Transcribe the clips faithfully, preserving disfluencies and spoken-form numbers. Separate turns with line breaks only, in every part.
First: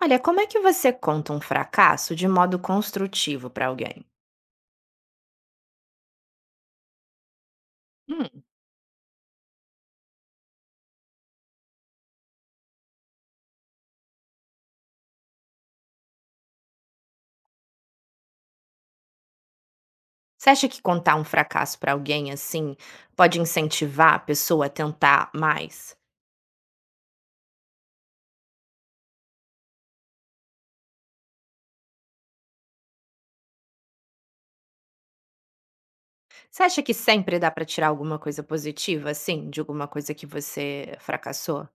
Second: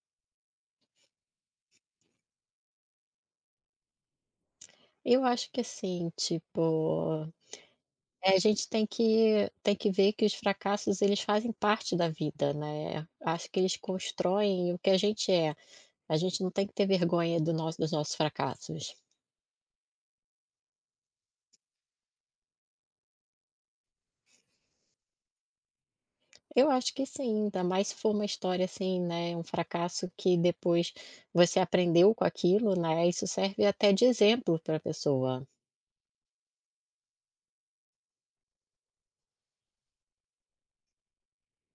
Olha, como é que você conta um fracasso de modo construtivo para alguém?
Eu acho que assim, tipo, eh, a
Hum.
gente tem que tem que ver que os fracassos eles fazem parte da vida, né. Acho que eles constroem o que a gente é. A gente não tem que ter vergonha do nosso dos nossos fracassos.
Você acha que contar um fracasso para alguém, assim, pode incentivar a pessoa a tentar mais?
Eu acho que sim, ainda mais se for uma história assim, né, um fracasso que depois você aprendeu com aquilo, né, isso serve até de exemplo para a pessoa.
Você acha que sempre dá para tirar alguma coisa positiva, assim, de alguma coisa que você fracassou?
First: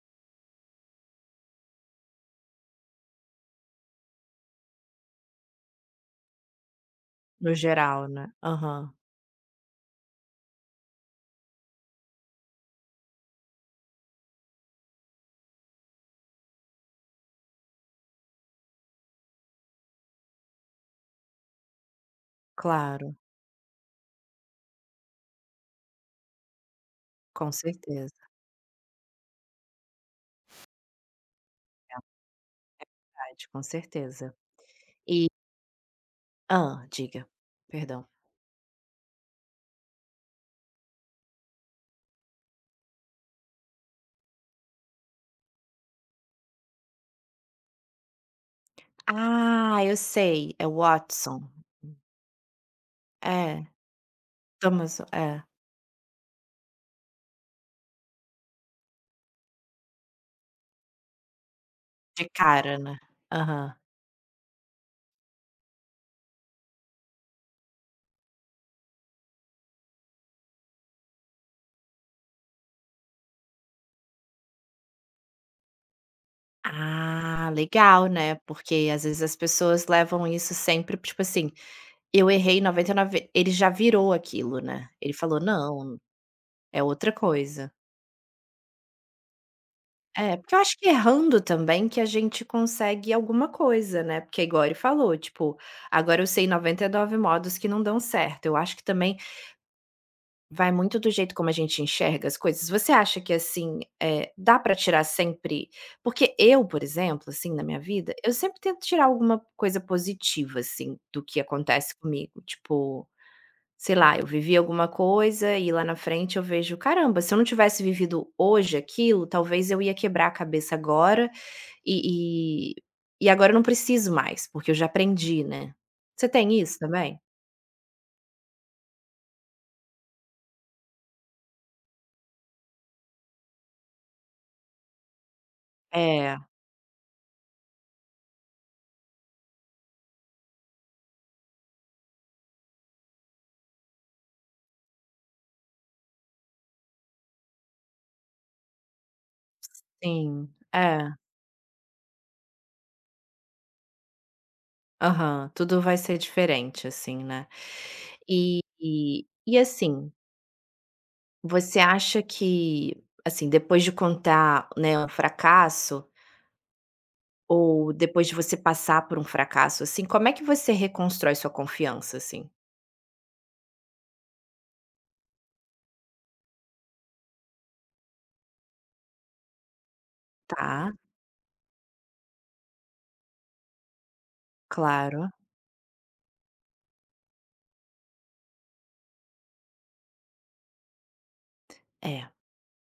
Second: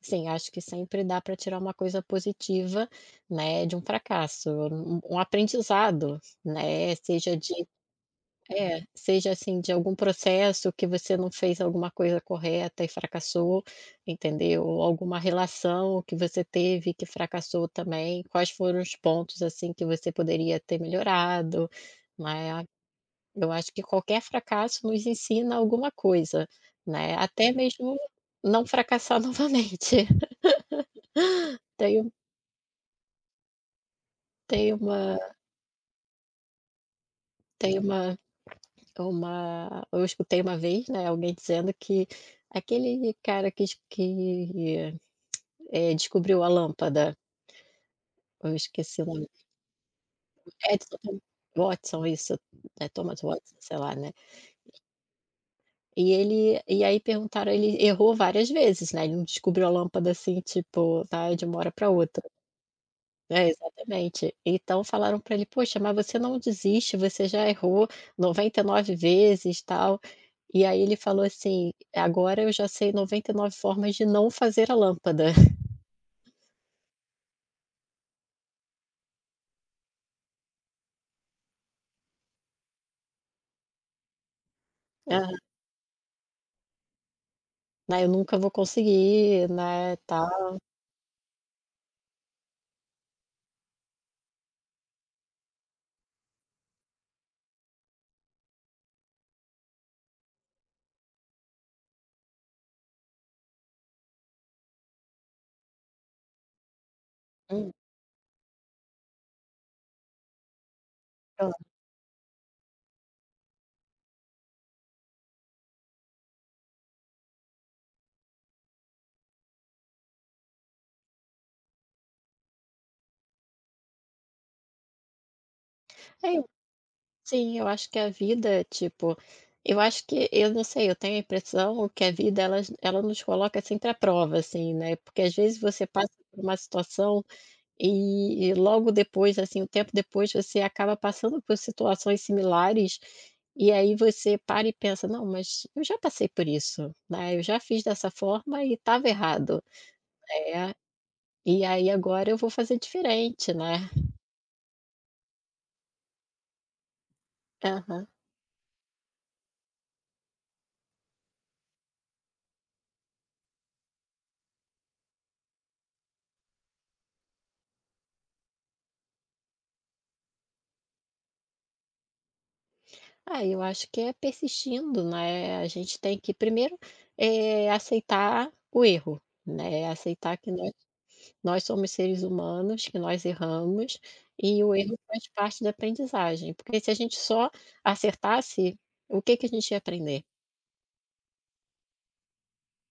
Sim, acho que sempre dá para tirar uma coisa positiva, né, de um fracasso, um um aprendizado, né, seja de
No geral, né?
é,
Aham,
seja assim, de algum processo que você não fez alguma coisa correta e fracassou, entendeu? Ou alguma relação que você teve que fracassou também, quais foram os pontos, assim, que você poderia ter melhorado, né?
claro,
Eu acho que qualquer fracasso nos ensina alguma coisa, né, até
com
mesmo
certeza,
não fracassar novamente. Tenho
verdade, com certeza.
Tem uma
E ah, diga,
tem
perdão.
uma uma Eu escutei uma vez, né, alguém dizendo que aquele cara que es que, eh, descobriu a lâmpada, eu esqueci o nome.
Ah, eu sei, é
Edison Thom-
Watson.
Watson, isso, é Thomas Watson,
É,
sei lá, né.
Thomas é,
E ele e aí perguntaram, ele errou várias vezes, né, ele não descobriu a lâmpada assim, tipo, tá, de uma hora para outra.
de cara, né?
É,
Aham.
exatamente. Então falaram para ele: "Poxa, mas você não desiste, você já errou noventa e nove vezes, tal". E aí ele falou assim: "Agora eu já sei noventa e nove formas de não fazer a lâmpada".
Ah, legal, né, porque às vezes as pessoas levam isso sempre, tipo assim, eu errei noventa e nove, ele já virou aquilo, né, ele
Ah,
falou: "Não, é outra coisa".
né, eu nunca vou conseguir, né,
É,
tal.
porque eu acho que errando também que a gente consegue alguma coisa, né, porque igual ele falou, tipo, agora eu sei noventa e nove modos que não dão certo, eu acho que também vai muito do jeito como a gente enxerga as coisas. Você acha que, assim, eh, dá pra tirar sempre porque eu, por exemplo, assim, na
Hum,
minha vida, eu sempre tento tirar alguma coisa positiva, assim, do que
então,
acontece comigo. Tipo, sei lá, eu vivi alguma coisa e lá na frente eu vejo: "Caramba, se eu não tivesse vivido hoje aquilo, talvez eu ia quebrar a cabeça agora e e e agora eu não preciso mais, porque eu já aprendi", né. Você
é,
tem isso também?
sim, eu acho que a vida, tipo, eu acho que eu não sei, eu tenho a impressão que a vida ela ela nos coloca sempre à prova, assim, né, porque às vezes você passa
É,
por uma situação. E e logo depois, assim, um tempo depois, você acaba passando por situações similares, e aí você para e pensa: "Não, mas eu já passei por isso, né, eu já fiz dessa forma e estava errado".
sim.
É,
É.
e aí agora eu vou fazer diferente, né.
Aham, tudo vai ser diferente, assim, né.
Aham.
E e e assim, você acha que, assim, depois de contar, né, um fracasso, ou depois de você passar por um fracasso, assim, como é que você reconstrói sua confiança, assim?
Ah, eu acho que é persistindo, né, a gente tem que primeiro, eh, aceitar o erro, né, aceitar que nós
Tá,
Nós somos seres humanos, que nós erramos, e o, uhum, erro faz
claro.
parte da aprendizagem, porque se a gente só acertasse, o que que a gente ia aprender?
É,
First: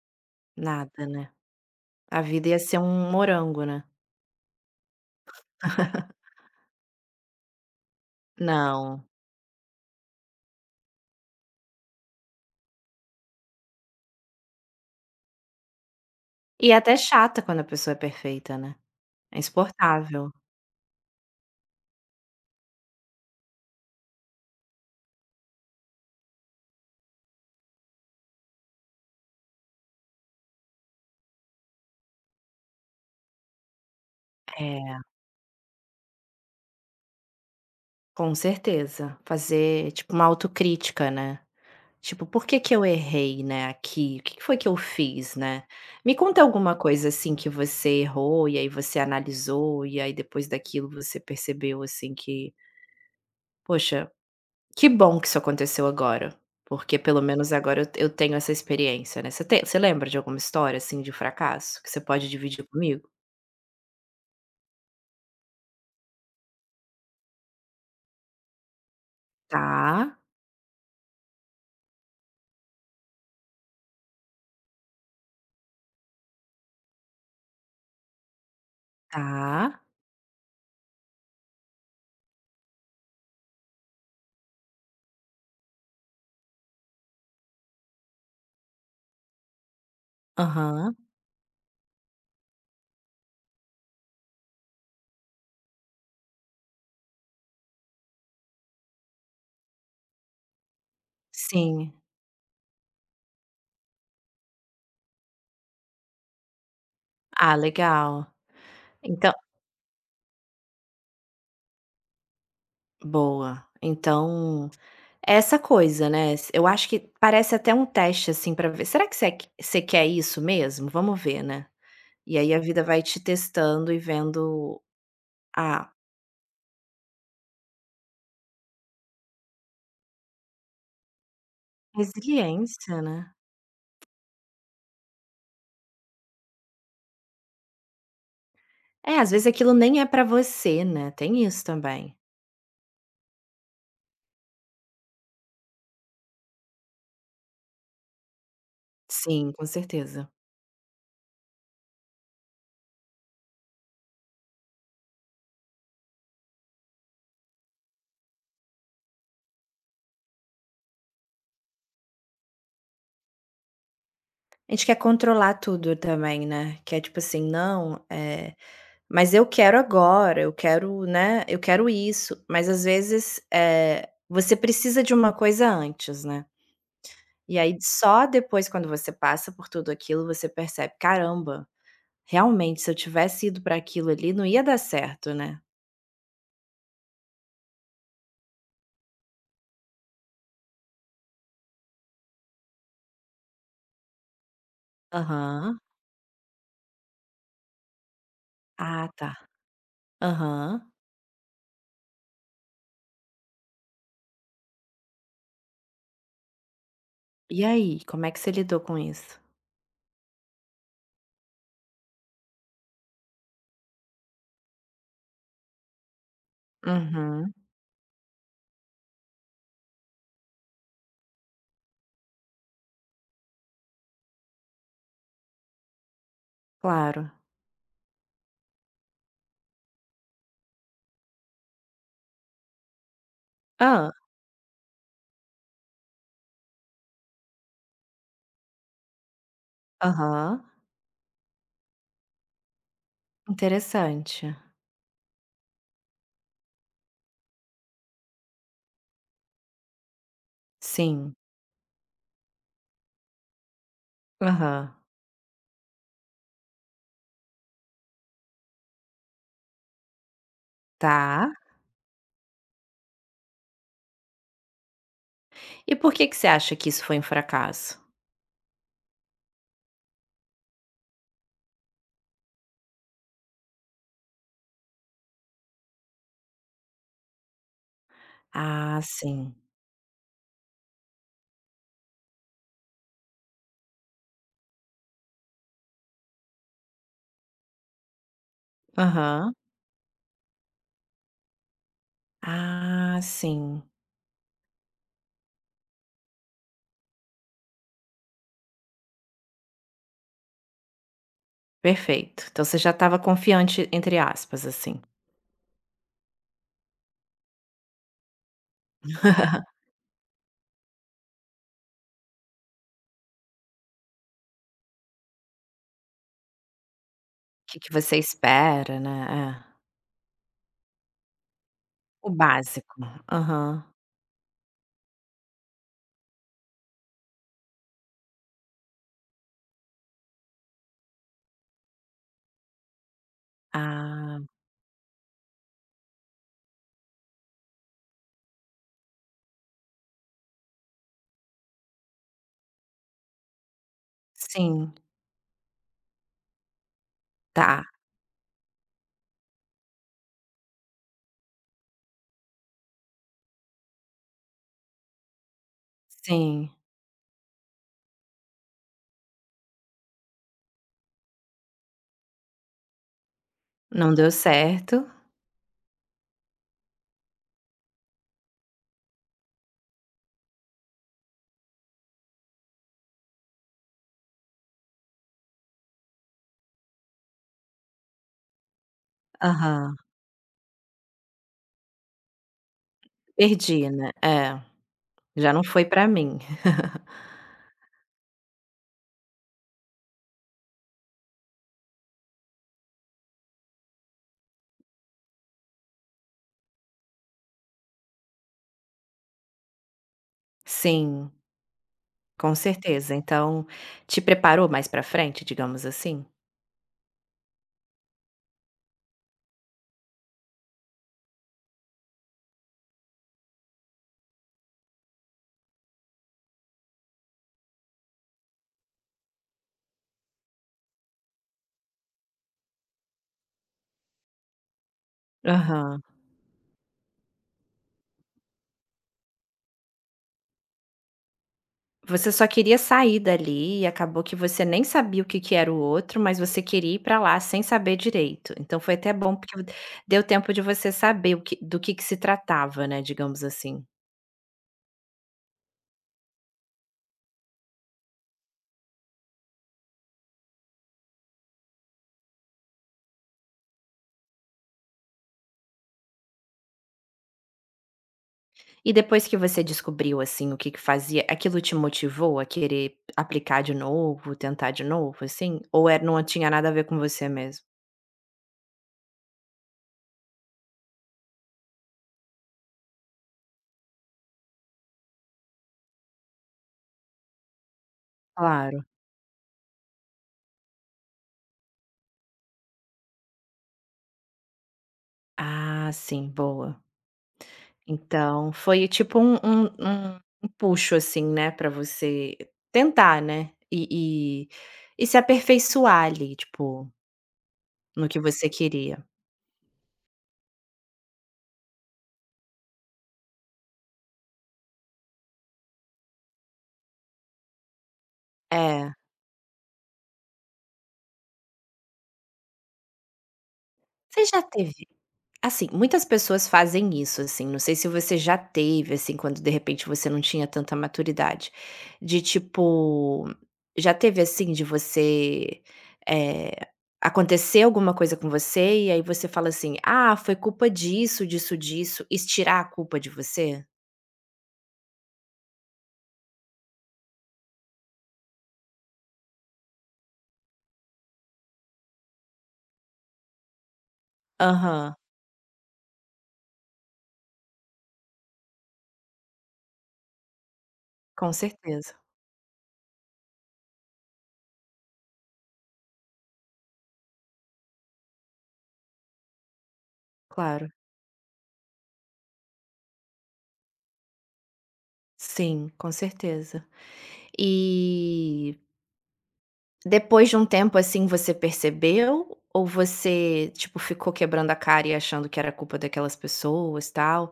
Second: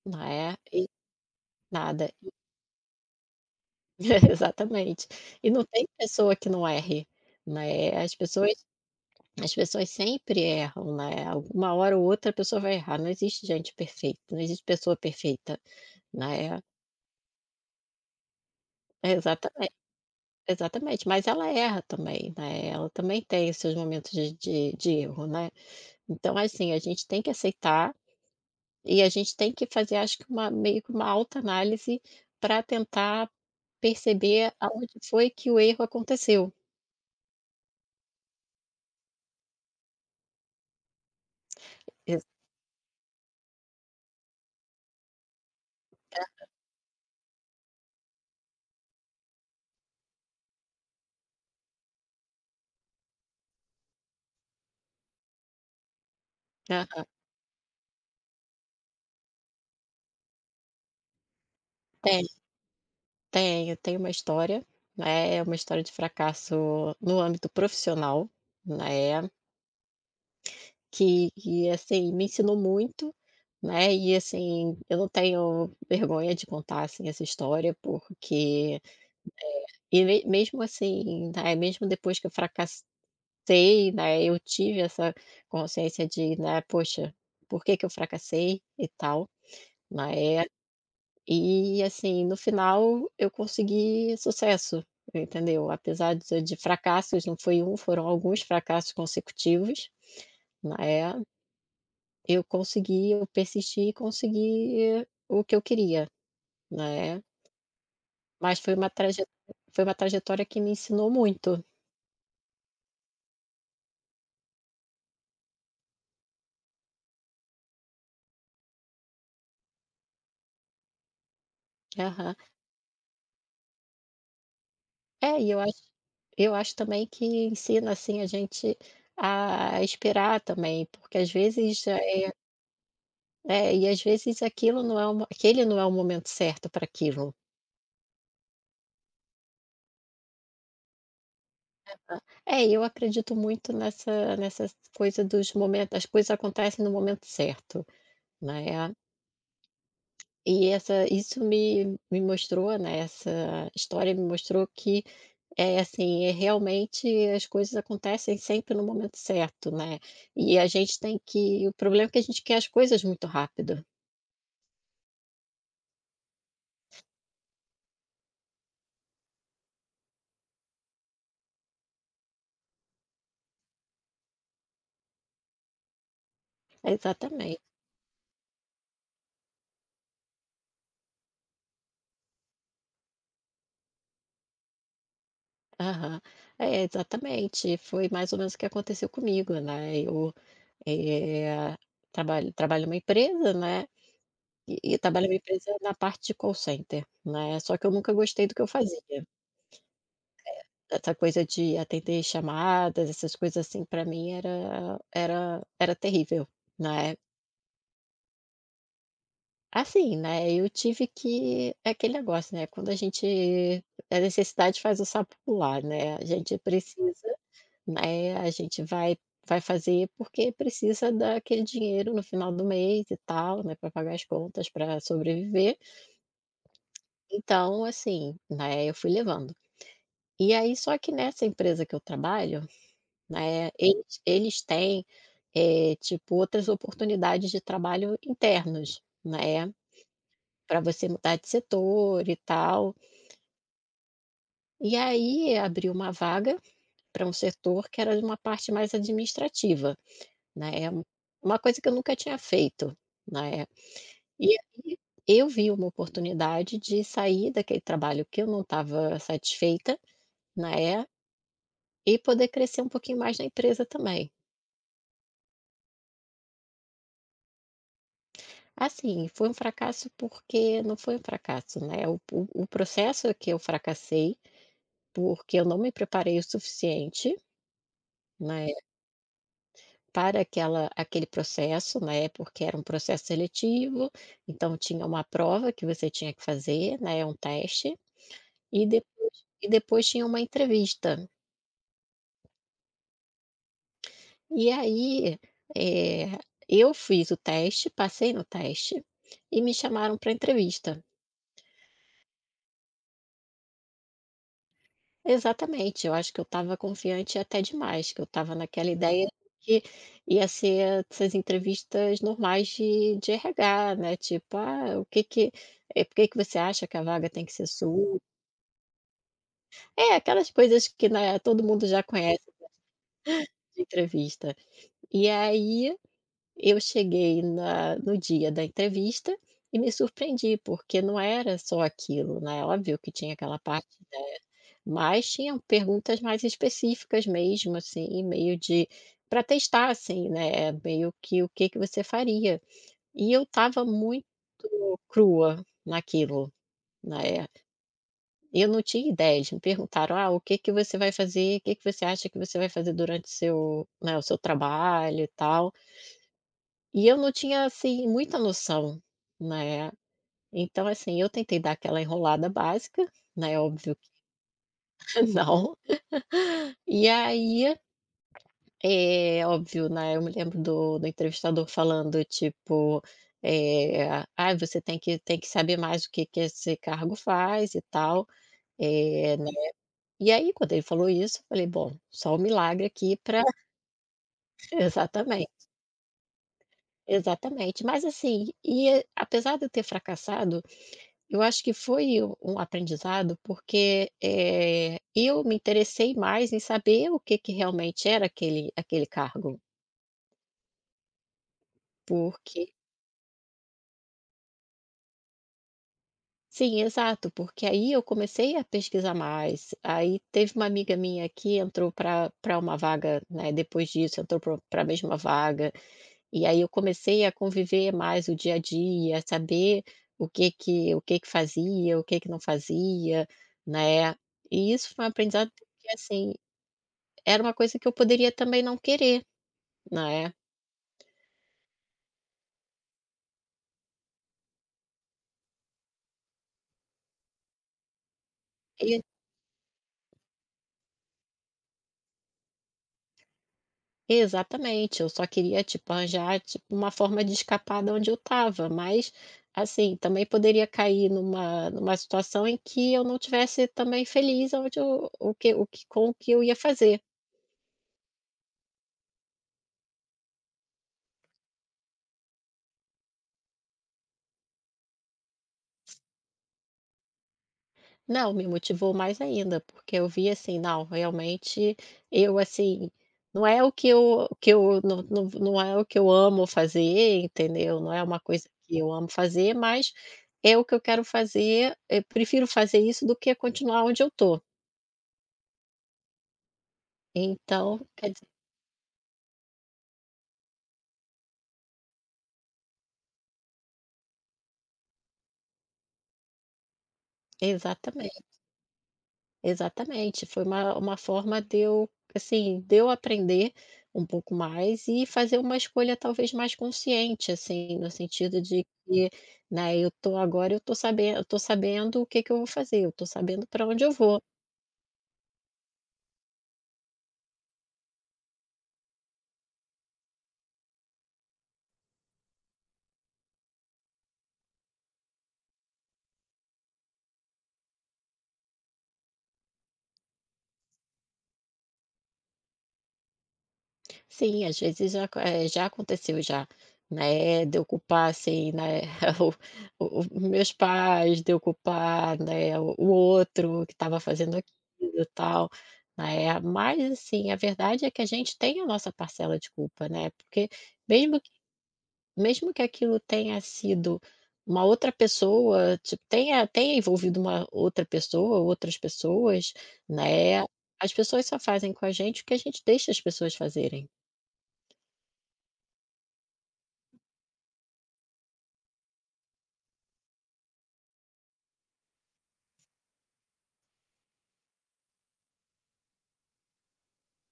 Né, e
nada, né.
nada.
A vida ia ser um morango, né.
Exatamente. E não tem pessoa que não erre, né, as pessoas
Não.
as pessoas sempre erram, né, alguma hora ou outra a pessoa vai errar, não existe gente perfeita, não existe pessoa perfeita, né.
E é até chata quando a pessoa é perfeita, né. É
Exatamente,
insuportável.
exatamente, mas ela erra também, né, ela também tem os seus momentos de de de erro, né. Então, assim, a gente tem que aceitar e a gente tem que fazer, acho que uma meio que uma autoanálise para tentar perceber aonde
É,
foi que o erro aconteceu.
com certeza. Fazer, tipo, uma autocrítica, né.
Exa
Tipo, por que que eu errei, né, aqui? O que que foi que eu fiz, né? Me conta alguma coisa, assim, que você errou e aí você analisou e aí depois daquilo você percebeu, assim, que, poxa, que bom que isso aconteceu agora, porque
Aham.
pelo menos agora eu te eu tenho essa experiência, né? Você tem você lembra de alguma história, assim, de fracasso que você
Tem,
pode dividir comigo?
tem, eu tenho uma história, né, é uma história de fracasso no âmbito profissional, né,
Tá,
que que, assim, me ensinou muito, né, e assim, eu não tenho vergonha de contar, assim, essa história, porque
tá.
e me mesmo assim, né, mesmo depois que eu fracassei, sei, né, eu tive essa consciência de, né, poxa, por que que eu fracassei e tal, né,
Aham.
e assim, no final eu consegui sucesso, entendeu? Apesar de, de fracassos, não foi um, foram alguns fracassos consecutivos, né,
Sim.
eu consegui, eu persisti e consegui o que eu queria, né,
Ah, legal.
mas foi uma trajetória,
Então
foi uma trajetória que me ensinou muito.
boa. Então É essa coisa, né, eu acho que parece até um teste, assim, pra ver será que você você quer isso mesmo? Vamos ver, né.
Aham.
E aí a vida vai te testando e vendo
É, e eu acho
a
eu acho também que ensina, assim, a gente a esperar também, porque às vezes já é
resiliência, né.
é, e às vezes aquilo não é uma, aquele não é o momento certo para aquilo.
É, às vezes aquilo nem é pra você, né, tem isso também.
É, e eu acredito muito nessa nessa coisa dos momentos, as coisas acontecem no momento certo, né,
Sim, com certeza.
e essa isso me me mostrou, né, essa história me mostrou que é assim, é realmente as coisas acontecem sempre no momento certo, né. E a gente tem que o problema é que a gente quer as coisas muito rápido.
A gente quer controlar tudo também, né, que é tipo assim: "Não, eh, mas eu quero agora, eu quero, né, eu quero isso", mas às vezes, eh, você precisa de uma coisa antes, né. E
Exatamente.
aí só depois quando você passa por tudo aquilo, você percebe: "Caramba, realmente se eu tivesse ido pra aquilo ali não ia dar certo, né".
Aham. É, exatamente. Foi mais ou menos o que aconteceu comigo, né. Eu, eh, trabalho trabalho em uma empresa, né, e e trabalho em empresa
Aham.
na parte de call center, né, só que eu nunca gostei do que eu
Ah,
fazia.
tá. Aham.
Essa coisa de atender chamadas, essas coisas assim, para mim era era era terrível, né.
E aí, como é que você lidou com isso?
Assim, né, eu tive que é aquele negócio, né, quando a gente a necessidade faz o sapo pular, né, a gente precisa,
Uhum,
né, a gente vai vai fazer porque precisa daquele dinheiro no final do mês e tal, né, para pagar as contas, para sobreviver.
claro.
Então, assim, né, eu fui levando. E aí só que nessa empresa que eu trabalho, né,
Ah.
eles eles têm, eh, tipo, outras oportunidades de trabalho internos, né,
Aham.
para você mudar de setor e tal.
Interessante.
E aí abriu uma vaga para um setor que era de uma parte mais administrativa, né, é um-
Sim.
uma coisa que eu nunca tinha feito, né. E
Aham.
aí eu vi uma oportunidade de sair daquele trabalho que eu não estava satisfeita, né,
Tá.
e poder crescer um pouquinho mais na empresa também.
E por que que você acha que isso foi um fracasso?
Assim, foi um fracasso porque não foi um fracasso, né, o o o processo é que eu fracassei, porque eu não me preparei o suficiente, né,
Ah, sim.
para aquela aquele processo, né, porque era um processo seletivo, então tinha uma prova que você tinha que fazer, né, um teste, e depois
Aham.
e depois tinha uma entrevista.
Ah, sim.
E aí, eh, eu fiz o teste, passei no teste, e me chamaram para entrevista.
Perfeito. Então você já estava confiante, entre aspas, assim.
Exatamente, eu acho que eu estava confiante até demais, que eu estava naquela ideia que ia ser essas entrevistas normais de de R H, né, tipo: "Ah, o que que é por que que você acha que a vaga tem que ser
Que que você
sua?".
espera, né, é.
É, aquelas coisas que, né, todo mundo já
O
conhece
básico.
de
Aham.
entrevista. E aí, eu cheguei na no dia da entrevista e me surpreendi, porque não era só aquilo, né, óbvio que tinha aquela parte.
Ah,
Mas tinham perguntas mais específicas mesmo, assim, e meio de para testar, assim, né, meio que o que que você faria. E eu estava muito
sim,
crua naquilo, né.
tá,
Eu não tinha ideias, me perguntaram: "Ah, o que que você vai fazer? O que que você acha que você vai fazer durante seu né, o seu trabalho e tal?".
sim.
E eu não tinha, assim, muita noção, né. Então, assim, eu tentei dar aquela enrolada básica, né, óbvio que
Não deu certo.
não. E aí é óbvio, né, eu me lembro do do entrevistador falando, tipo, eh, "Ai, você tem que tem que saber mais o que que esse cargo faz e tal", eh, né.
Aham.
E aí quando ele falou isso, eu falei: "Bom, só um milagre aqui para".
Perdi, né. É, já não
Exatamente,
foi pra mim.
exatamente. Mas assim, e eh, apesar de eu ter fracassado, eu acho que foi um um aprendizado, porque, eh, eu me interessei mais em saber o que que realmente era aquele aquele cargo,
Sim, com
porque
certeza. Então, te preparou mais pra frente, digamos assim?
sim, exato, porque aí eu comecei a pesquisar mais. Aí teve uma amiga minha que entrou para para uma vaga, né, depois disso, entrou para a mesma vaga. E aí eu comecei a conviver mais o dia a dia, a saber o que que o que que fazia, o que que não fazia, né? E isso foi um aprendizado que
Aham.
assim, era uma coisa que eu poderia também não querer, né?
Você só queria sair dali e acabou que você nem sabia o que que era o outro, mas você queria ir pra lá sem saber direito. Então foi até bom porque deu tempo de você saber o que do que que se tratava, né, digamos assim.
Exatamente, eu só queria, tipo, arranjar, tipo, uma forma de escapar da onde eu estava, mas, assim, também poderia cair numa numa situação em que eu não tivesse também feliz aonde eu o que o que com o que eu ia fazer.
E depois que você descobriu, assim, o que que fazia, aquilo te motivou a querer aplicar de novo, tentar de novo, assim? Ou era não tinha nada a ver com você mesmo?
Não, me motivou mais ainda, porque eu vi assim: "Não, realmente eu, assim, não é o que eu o que eu não não não é o que eu amo fazer, entendeu, não é uma coisa que
Claro.
eu amo fazer, mas é o que eu quero fazer, eu prefiro fazer isso do que continuar onde eu tô".
Ah, sim, boa.
Então, quer dizer,
Então, foi tipo um um um um puxo, assim, né, pra você tentar, né, e e e se aperfeiçoar ali, tipo, no que
exatamente,
você queria.
exatamente, foi uma uma forma de eu, assim, de eu aprender um pouco mais e fazer uma escolha talvez mais consciente, assim, no sentido de
É.
que, né, eu tô agora eu tô sabendo eu tô sabendo o que que eu vou fazer, eu tô sabendo para onde eu vou.
Você já teve assim, muitas pessoas fazem isso, assim, não sei se você já teve, assim, quando de repente você não tinha tanta maturidade, de tipo, já teve assim de você, eh, acontecer alguma coisa com você e aí você fala assim: "Ah, foi culpa disso, disso, disso", estirar a culpa de você?
Sim, às vezes já acon eh, já aconteceu já, né, de eu culpar, assim, né, o o o meus pais, de eu culpar, né, o o outro que estava fazendo aquilo,
Aham,
e tal, né. Mas, assim, a verdade é que a gente tem a nossa parcela de culpa, né, porque mesmo que
com certeza,
mesmo que aquilo tenha sido uma outra pessoa, tipo, tenha tenha envolvido uma outra pessoa, outras pessoas, né,
claro.
as pessoas só fazem com a gente o que a gente deixa as pessoas fazerem.
Sim, com certeza. E depois de um tempo, assim, você percebeu ou você, tipo, ficou quebrando a cara e achando que era culpa daquelas pessoas, tal?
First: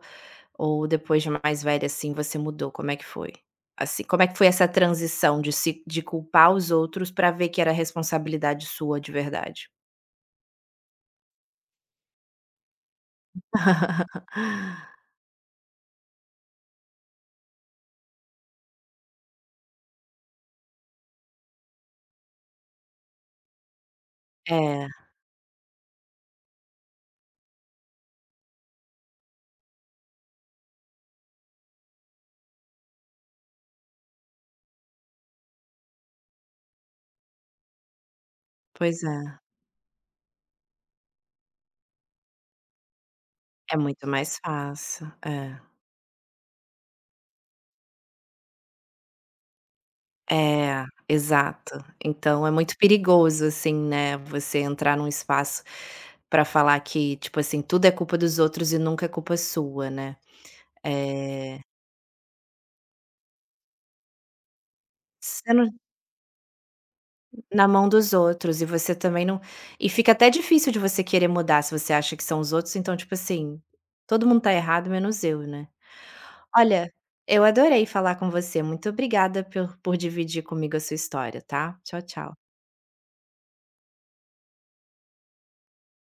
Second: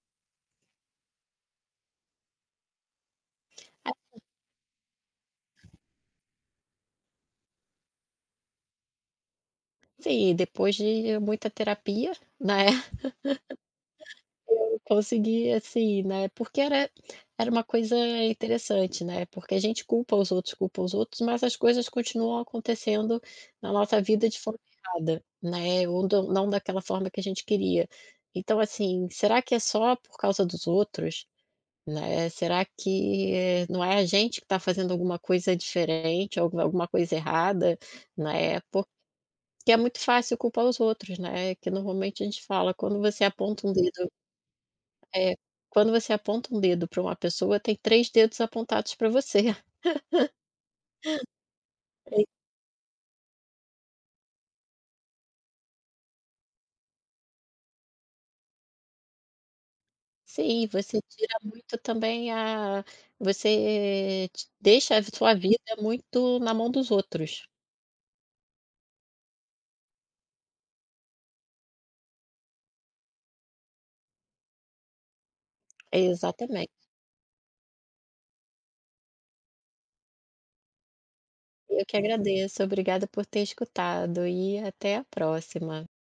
Ou depois de mais velha, assim, você mudou? Como é que foi? Assim, como é que foi essa transição de se de culpar os outros pra ver que era responsabilidade sua de verdade?
Sim, depois de muita terapia, né, consegui, assim, né, porque era era uma coisa interessante, né, porque a gente culpa os outros, culpa os outros, mas as coisas continuam acontecendo na nossa vida de forma
É,
errada, né, ou do não daquela forma que a gente queria. Então, assim, será que é só por causa dos outros, né, será que, eh, não é a gente que está fazendo alguma coisa diferente, alguma alguma coisa errada, né,
pois é.
que é muito fácil culpar os outros, né, que normalmente a gente fala quando você aponta um
É muito
dedo,
mais fácil,
é,
é.
quando você aponta um dedo para uma pessoa tem três dedos apontados para você.
É, exato.
É.
Então é muito perigoso, assim, né, você entrar num espaço pra falar que, tipo assim, tudo é culpa dos outros e nunca é culpa sua, né.
Sim, você tira
É
muito também a você ti deixa a sua vida
sendo
muito na mão dos outros.
na mão dos outros e você também não e fica até difícil de você querer mudar se você acha que são os outros, então, tipo assim, todo mundo tá errado menos eu, né.
Exatamente.
Olha, eu adorei falar com você, muito obrigada por por dividir comigo a sua história, tá.
Eu que
Tchau, tchau.
agradeço, obrigada por ter escutado e até a próxima.